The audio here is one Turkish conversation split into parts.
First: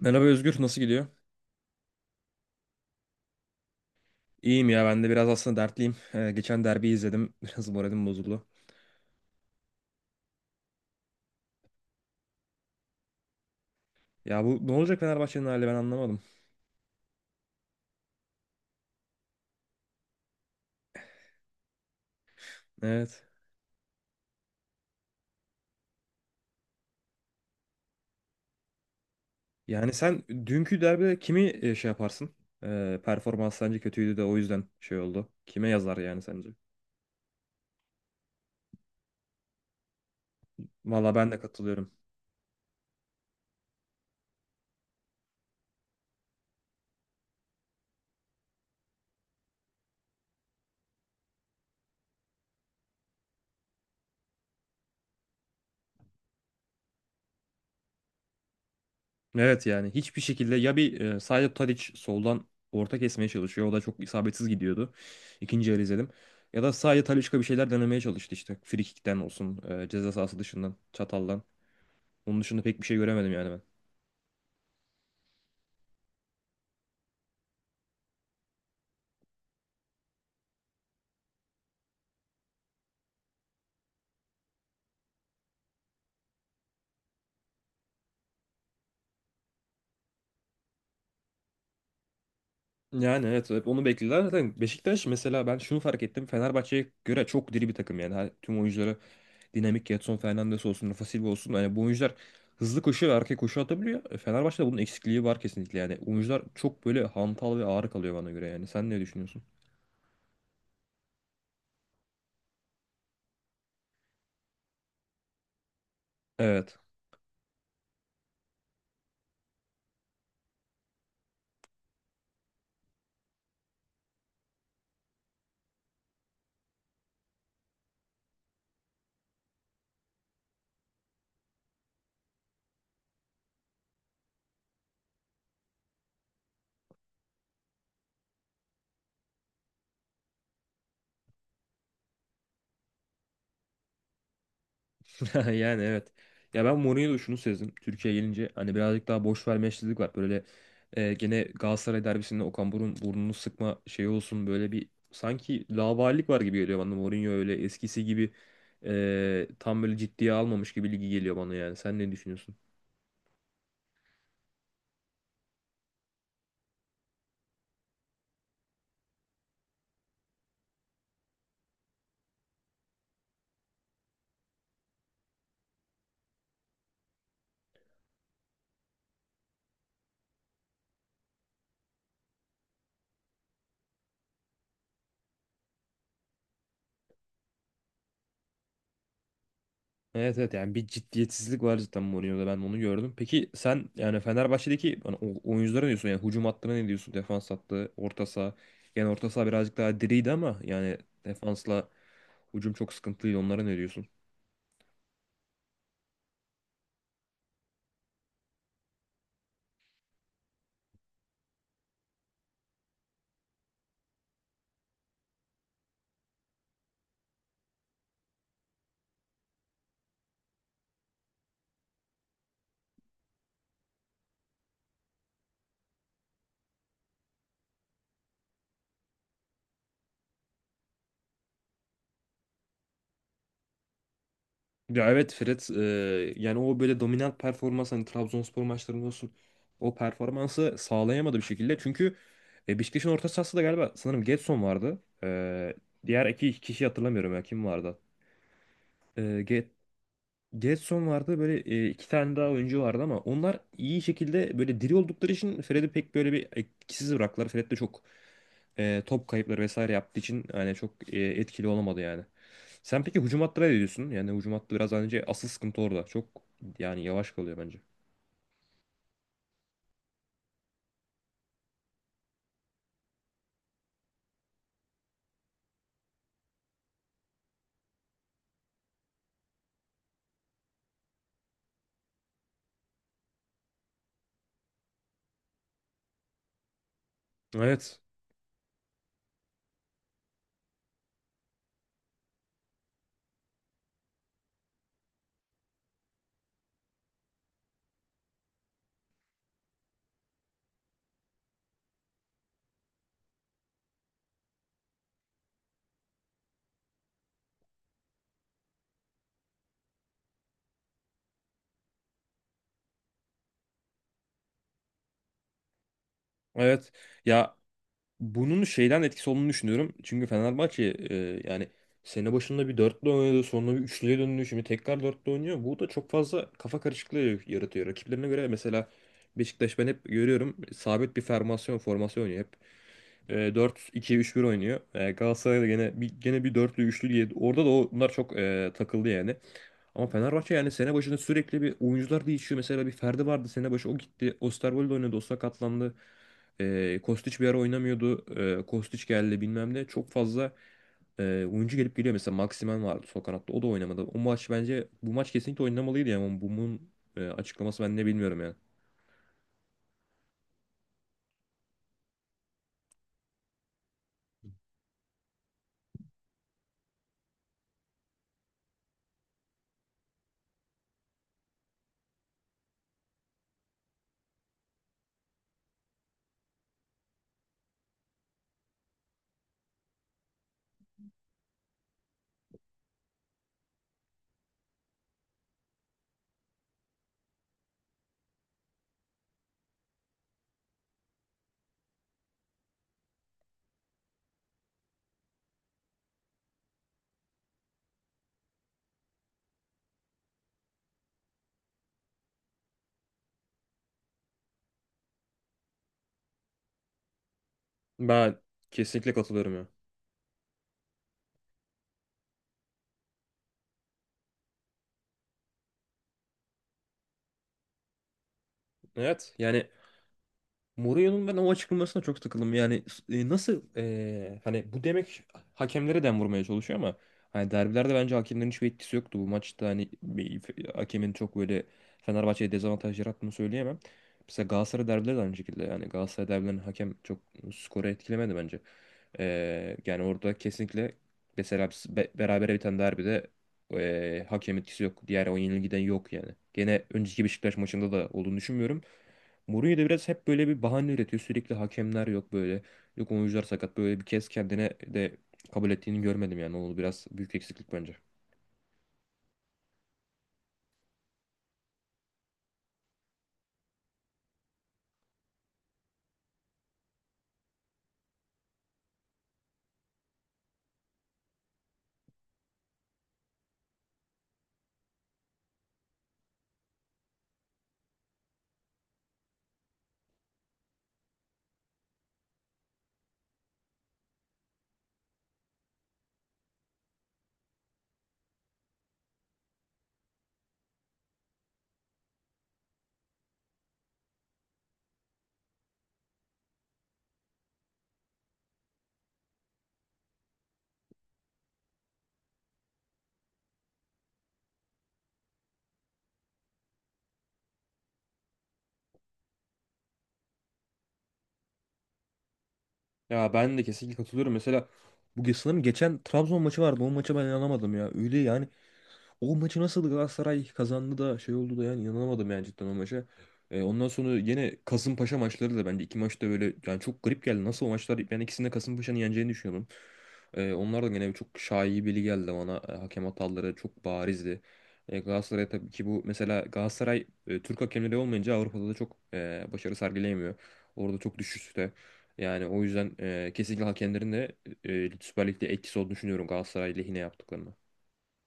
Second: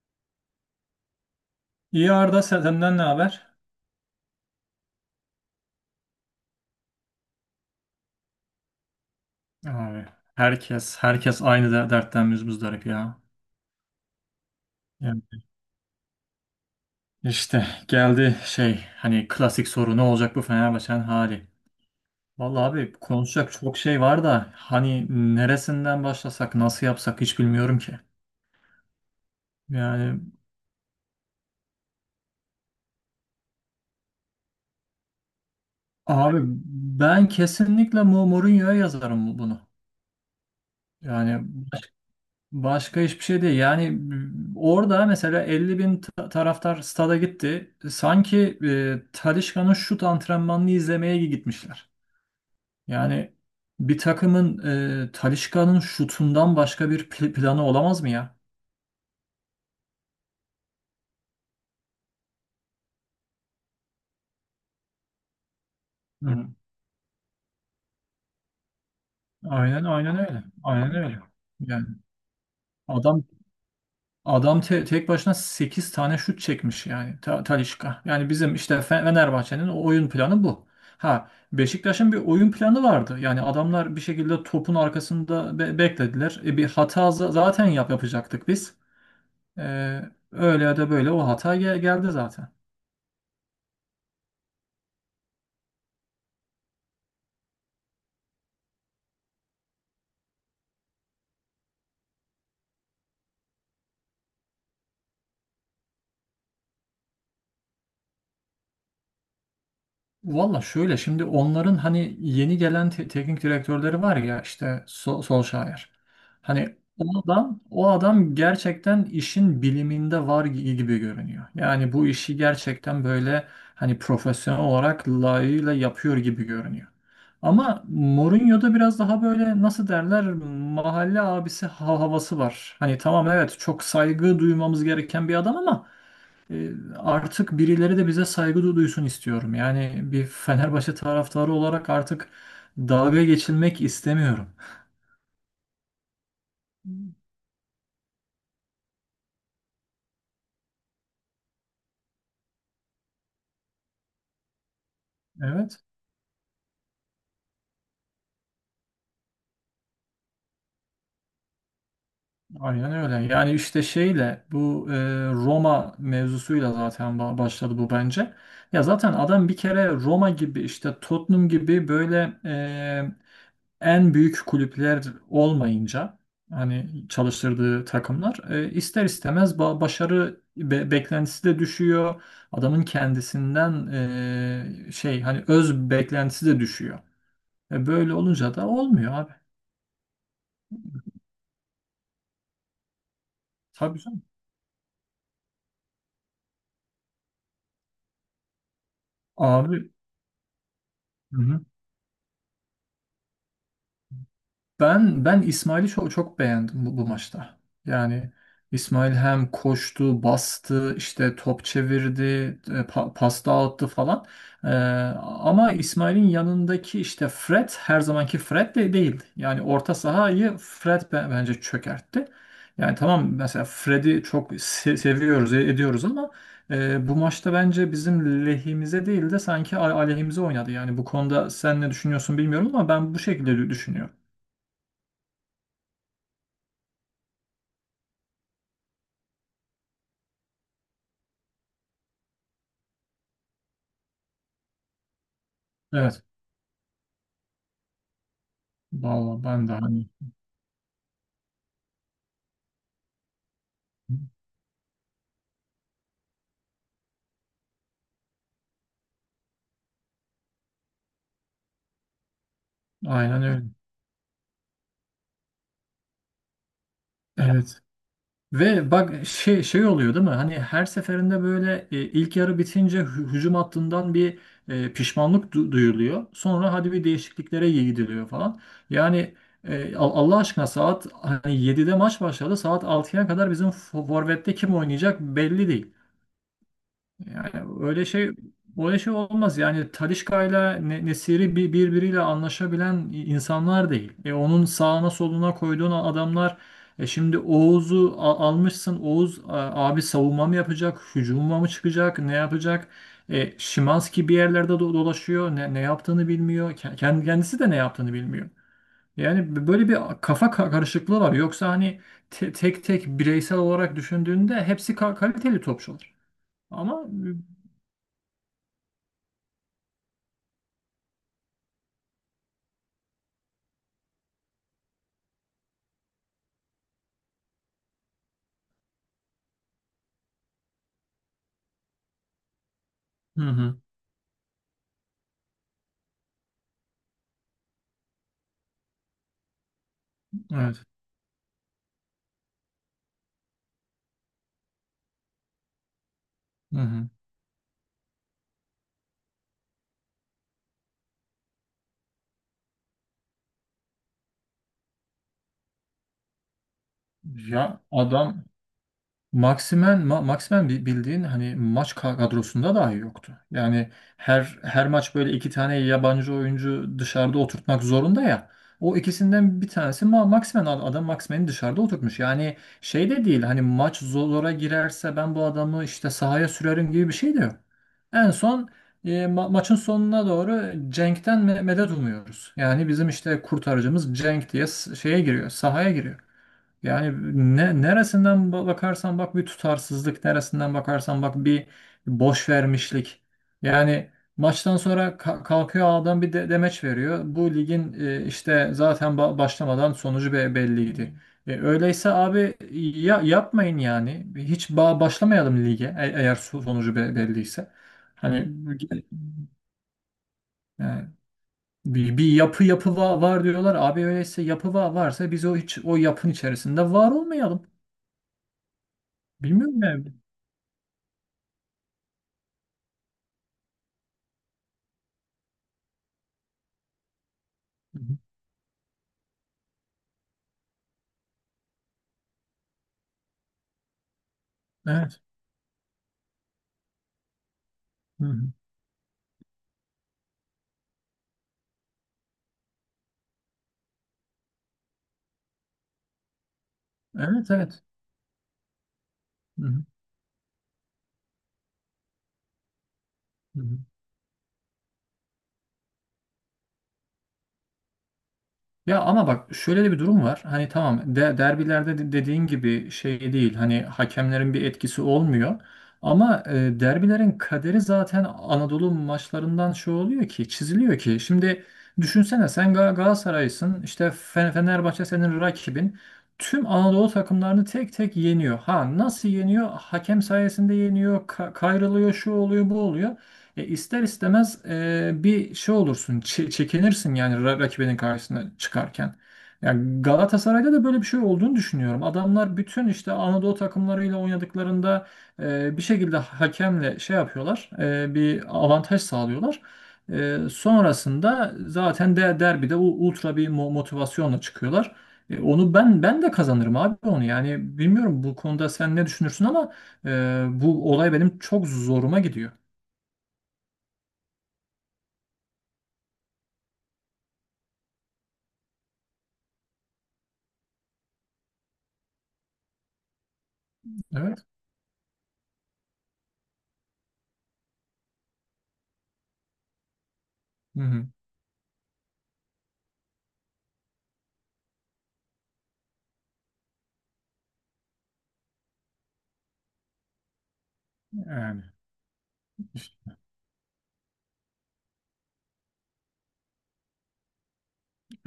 Merhaba Özgür, nasıl gidiyor? İyi Arda, senden ne haber? İyiyim ya, ben de biraz aslında dertliyim. Geçen derbiyi izledim, biraz moralim bozuldu. Abi, herkes aynı, dertten müzdarip ya. Ya bu ne olacak Yani Fenerbahçe'nin hali ben anlamadım. işte geldi şey, hani klasik soru: ne olacak bu Fenerbahçe'nin hali? Vallahi abi, Evet. konuşacak çok şey var da hani neresinden başlasak, nasıl yapsak hiç bilmiyorum ki. Yani Yani sen dünkü derbide kimi şey yaparsın? Performans sence kötüydü de o yüzden şey oldu. Kime yazar yani abi, sence? ben kesinlikle Mourinho'ya yazarım bunu. Valla ben de Yani, katılıyorum. başka hiçbir şey değil. Yani orada mesela 50 bin taraftar stada gitti. Sanki Talisca'nın şut antrenmanını izlemeye gitmişler. Yani bir takımın, Talisca'nın şutundan başka bir planı olamaz mı ya? Evet yani hiçbir şekilde ya bir Saido Tadic soldan orta kesmeye çalışıyor. O da çok isabetsiz gidiyordu. İkinci yarı izledim. Hı. Ya da sadece Talisca bir şeyler denemeye çalıştı işte. Frikikten olsun, Aynen ceza aynen sahası öyle. dışından, Aynen öyle. çataldan. Yani Onun dışında pek bir şey adam göremedim yani ben. Adam tek başına 8 tane şut çekmiş yani Talisca. Yani bizim işte Fenerbahçe'nin o oyun planı bu. Ha, Beşiktaş'ın bir oyun planı vardı. Yani adamlar bir şekilde topun arkasında beklediler. Bir hata zaten yapacaktık biz. E, Öyle ya da böyle o hata geldi zaten. Yani evet hep onu bekliyorlar. Zaten Beşiktaş mesela ben şunu fark ettim. Fenerbahçe'ye göre çok diri bir takım yani. Tüm oyuncuları dinamik Gedson Fernandes olsun, Rafa Silva olsun. Yani bu oyuncular hızlı koşuyor ve arkaya koşu atabiliyor. Fenerbahçe'de bunun eksikliği var kesinlikle yani. Oyuncular çok böyle hantal ve ağır kalıyor bana göre yani. Sen ne düşünüyorsun? Valla, şöyle şimdi onların hani yeni gelen teknik direktörleri var ya, işte Solskjaer. Hani Evet. o adam gerçekten işin biliminde var gibi görünüyor. Yani bu işi gerçekten böyle hani profesyonel olarak layığıyla yapıyor gibi görünüyor. Ama Mourinho'da biraz daha böyle, nasıl derler, mahalle abisi havası var. Hani tamam, evet, çok saygı duymamız gereken bir adam, ama e, artık birileri de bize saygı duysun istiyorum. Yani bir Fenerbahçe taraftarı olarak artık dalga geçilmek istemiyorum. Yani evet. Ya ben Mourinho'da şunu sezdim. Türkiye'ye gelince hani birazcık daha boş vermeçlilik var. Böyle gene Galatasaray derbisinde Okan Burun burnunu sıkma şeyi olsun böyle bir sanki Evet, laubalilik var gibi geliyor bana. Mourinho öyle eskisi gibi tam böyle ciddiye almamış gibi ligi geliyor bana yani. Sen ne düşünüyorsun? aynen öyle. Yani işte şeyle bu Roma mevzusuyla zaten başladı bu bence. Ya zaten adam bir kere Roma gibi, işte Tottenham gibi, böyle en büyük kulüpler olmayınca hani çalıştırdığı takımlar ister istemez başarı beklentisi de düşüyor. Adamın kendisinden şey hani öz beklentisi de düşüyor. Böyle olunca da olmuyor abi. Evet evet yani bir ciddiyetsizlik var zaten Mourinho'da ben onu gördüm. Peki sen Tabii yani canım. Fenerbahçe'deki hani oyunculara ne diyorsun? Yani hücum hattına ne diyorsun? Defans hattı, orta saha. Yani orta saha birazcık Abi, daha diriydi ama yani hı hı. defansla hücum çok sıkıntılıydı. Onlara ne diyorsun? Ben İsmail'i çok, çok beğendim bu maçta. Yani İsmail hem koştu, bastı, işte top çevirdi, pas dağıttı falan. Ee, ama İsmail'in yanındaki işte Fred her zamanki Fred de değildi. Yani orta sahayı Fred bence çökertti. Yani tamam, mesela Fred'i çok seviyoruz, ediyoruz, ama bu maçta bence bizim lehimize değil de sanki aleyhimize oynadı. Yani bu konuda sen ne düşünüyorsun bilmiyorum, ama ben bu şekilde düşünüyorum. Ya evet Fred yani o böyle dominant performans hani Trabzonspor maçlarında olsun o performansı sağlayamadı bir şekilde. Çünkü Beşiktaş'ın orta sahası da galiba sanırım Gedson vardı. E, Evet. diğer iki kişi hatırlamıyorum ya kim vardı. Vallahi, ben de hani Gedson vardı böyle iki tane daha oyuncu vardı ama onlar iyi şekilde böyle diri oldukları için Fred'i pek böyle bir etkisiz bıraktılar. Fred de çok top kayıpları vesaire yaptığı için yani çok etkili olamadı yani. Sen peki hücum aynen hattına öyle. ne diyorsun? Yani hücum hattı biraz önce asıl sıkıntı orada. Çok yani yavaş kalıyor bence. Evet. Ve bak, şey oluyor değil mi? Hani her seferinde böyle ilk yarı bitince hücum hattından bir pişmanlık duyuluyor. Sonra hadi bir değişikliklere gidiliyor falan. Yani Allah aşkına, saat hani 7'de maç başladı. Saat altıya kadar bizim forvette kim oynayacak belli değil. Yani Evet. öyle şey olmaz. Yani Talişka'yla Nesiri birbiriyle anlaşabilen insanlar değil. Onun sağına soluna koyduğun adamlar, şimdi Oğuz'u almışsın. Oğuz, abi, savunma mı yapacak? Hücuma mı çıkacak? Ne yapacak? Şimanski bir yerlerde dolaşıyor. Ne yaptığını bilmiyor. Kendisi de ne yaptığını bilmiyor. Yani böyle bir kafa karışıklığı var. Yoksa hani tek tek bireysel olarak düşündüğünde hepsi kaliteli topçular. Evet. Ama. Ya bunun şeyden etkisi olduğunu düşünüyorum. Çünkü Fenerbahçe e, yani sene başında bir dörtlü oynadı, sonra bir üçlüye döndü, şimdi tekrar dörtlü oynuyor. Bu da çok fazla kafa karışıklığı yaratıyor. Rakiplerine göre mesela Beşiktaş ben hep görüyorum sabit bir formasyon formasyon oynuyor hep. Hı hı. 4-2-3-1 oynuyor. Galatasaray da gene bir dörtlü üçlü diye orada da onlar çok takıldı yani. Ama Fenerbahçe yani Evet. sene başında sürekli bir oyuncular değişiyor. Mesela bir Ferdi vardı sene başı o gitti. Osterwolde oynadı. O sakatlandı. E, Hı hı. Kostić bir ara oynamıyordu. Kostić geldi bilmem ne. Çok fazla e, oyuncu gelip geliyor. Mesela Maximen vardı sol kanatta. O da oynamadı. O maç bence bu maç kesinlikle oynamalıydı yani. Ama bunun Ya açıklaması ben ne bilmiyorum adam yani. Maximen, Ma- Maximen bi- bildiğin hani maç ka- kadrosunda dahi yoktu. Yani her her maç böyle iki tane yabancı oyuncu dışarıda oturtmak zorunda ya. O ikisinden bir tanesi Ma Maximen Ad- adam Maximen'i dışarıda oturtmuş. Yani şey de değil hani maç zor- zora girerse ben bu adamı işte sahaya sürerim gibi bir şey de yok. En son e, ma- maçın sonuna doğru Cenk'ten me- medet umuyoruz. Yani bizim işte kurtarıcımız Cenk diye s- şeye giriyor, sahaya giriyor. Yani ne, neresinden ba- bakarsan bak bir tutarsızlık, neresinden bakarsan bak bir boş vermişlik. Yani maçtan sonra ka- kalkıyor adam bir de demeç veriyor. Bu ligin e, işte zaten ba- başlamadan sonucu be- belliydi. E, öyleyse abi ya yapmayın yani. Hiç ba- başlamayalım lige e- eğer so- sonucu be- belliyse. Ben Hani kesinlikle katılıyorum ya. yani bir, bir yapı yapı va- var diyorlar. Abi öyleyse yapı va- varsa biz o hiç o yapın içerisinde var olmayalım. Evet yani Bilmiyorum yani. Mourinho'nun ben o açıklamasına çok takıldım. Yani nasıl hani bu demek hakemlere dem vurmaya çalışıyor ama hani derbilerde Hı bence hı. hakemlerin hiçbir etkisi yoktu. Bu maçta hani hakemin çok böyle Fenerbahçe'ye dezavantaj yarattığını söyleyemem. Mesela Galatasaray derbileri de Evet. aynı şekilde. Yani Galatasaray derbilerinin hakem çok skoru Hı etkilemedi hı. bence. Yani orada kesinlikle mesela biz berabere biten derbide hakem etkisi yok. Diğer o yenilgiden yok yani. Gene önceki Evet, Beşiktaş evet. maçında da olduğunu düşünmüyorum. Hı Mourinho da hı. biraz hep böyle bir bahane üretiyor. Sürekli hakemler yok böyle. Yok oyuncular Hı sakat. hı. Böyle bir kez kendine de kabul ettiğini görmedim yani. O biraz büyük eksiklik bence. Ya ama bak, şöyle de bir durum var. Hani tamam, derbilerde de dediğin gibi şey değil. Hani hakemlerin bir etkisi olmuyor. Ama derbilerin kaderi zaten Anadolu maçlarından şey oluyor ki, çiziliyor ki. Şimdi düşünsene, sen Galatasaray'sın. İşte Fenerbahçe senin rakibin. Tüm Anadolu takımlarını tek tek yeniyor. Ha, nasıl yeniyor? Hakem sayesinde yeniyor, kayrılıyor, şu oluyor, bu oluyor. E, ister istemez, bir şey olursun, çekinirsin yani rakibinin karşısına çıkarken. Yani Galatasaray'da da böyle bir şey olduğunu düşünüyorum. Adamlar bütün işte Anadolu takımlarıyla oynadıklarında bir şekilde hakemle şey yapıyorlar, bir avantaj sağlıyorlar. Sonrasında zaten de derbide ultra bir motivasyonla çıkıyorlar. Onu ben de kazanırım abi, onu. Yani bilmiyorum bu konuda sen ne düşünürsün, ama e, bu olay benim çok zoruma gidiyor. Ya ben de kesinlikle katılıyorum. Mesela bu sanırım geçen Trabzon maçı vardı. O maça ben inanamadım ya. Öyle yani. O maçı nasıl Galatasaray kazandı da şey oldu da yani inanamadım yani cidden o maça. Ondan sonra Evet. yine Kasımpaşa maçları da bence iki maçta böyle yani çok garip geldi. Nasıl o maçlar ben ikisinde Kasımpaşa'nın yeneceğini düşünüyordum. Ee, Hı onlar da hı. gene çok şaibeli geldi bana. Hakem hataları çok barizdi. Galatasaray tabii ki bu mesela Galatasaray Türk hakemleri olmayınca Avrupa'da da çok başarı sergileyemiyor. Orada çok Yani düşüşte. Yani o yüzden işte- kesinlikle hakemlerin de Süper Lig'de etkisi olduğunu düşünüyorum Galatasaray lehine yaptıklarını.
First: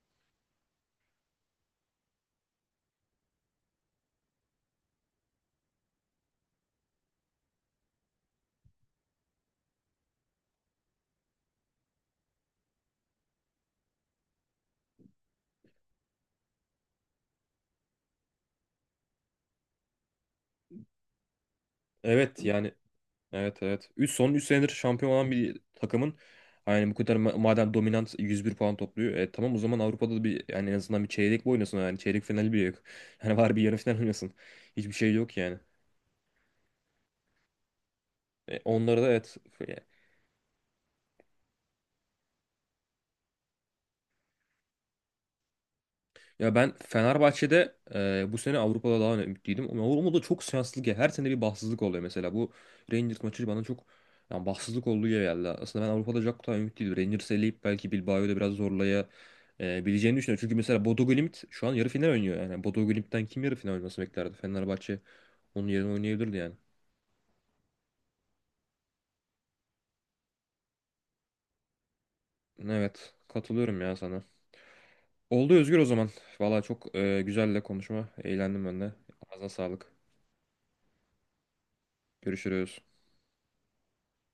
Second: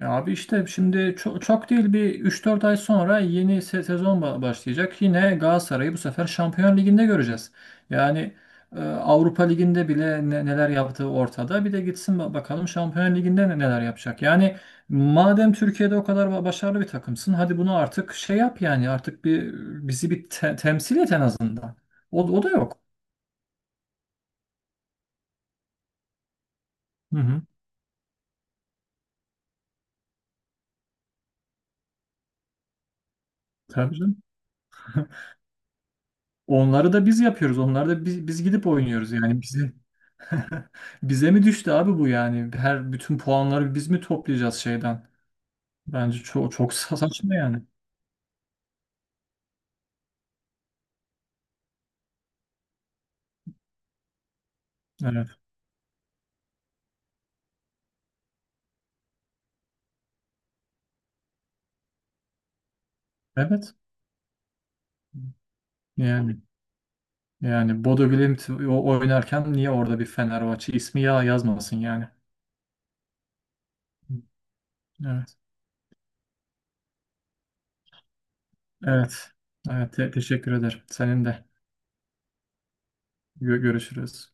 abi, işte şimdi çok çok değil bir üç dört ay sonra yeni sezon başlayacak. Yine Galatasaray'ı bu sefer Şampiyon Ligi'nde göreceğiz. Yani Avrupa Ligi'nde bile neler yaptığı ortada. Bir de gitsin bakalım Şampiyon Ligi'nde neler yapacak. Yani madem Türkiye'de o kadar başarılı bir takımsın, hadi bunu artık şey yap yani, artık bir bizi bir temsil et en azından. O Evet da yani. yok. Evet evet. 3 son 3 senedir şampiyon olan bir takımın yani bu kadar Hı hı. madem dominant 101 puan topluyor. Tamam o zaman Avrupa'da da bir yani en azından bir çeyrek bir oynasın yani çeyrek finali bile yok. Yani var bir yarı Tabii final canım. oynasın. Hiçbir şey yok yani. Onları da biz yapıyoruz. Onları da biz E, gidip onlara da oynuyoruz evet. yani, bizi. Bize mi düştü abi bu yani? Bütün puanları biz mi toplayacağız şeyden? Bence çok Ya çok ben saçma yani. Fenerbahçe'de bu sene Avrupa'da daha ümitliydim. Ama Avrupa'da çok şanssızlık ya. Her sene bir bahtsızlık oluyor mesela. Bu Rangers maçı bana çok yani bahtsızlık olduğu gibi Evet. geldi. Aslında ben Avrupa'da çok daha ümitliydim. Rangers'ı eleyip belki Bilbao'yu da biraz zorlaya bileceğini düşünüyorum. Çünkü mesela Bodo Glimt şu an yarı final oynuyor. Yani Bodo Glimt'ten kim yarı final Evet. oynaması beklerdi? Fenerbahçe onun yerine oynayabilirdi Yani yani. yani Bodo Glimt oynarken niye orada bir Fenerbahçe ismi ya yazmasın yani? Evet katılıyorum ya sana. Evet. Oldu Özgür o zaman. Valla çok güzel de konuşma. Eğlendim ben de. Evet. Ağzına sağlık. Evet. Teşekkür ederim. Senin de. Görüşürüz. Görüşürüz.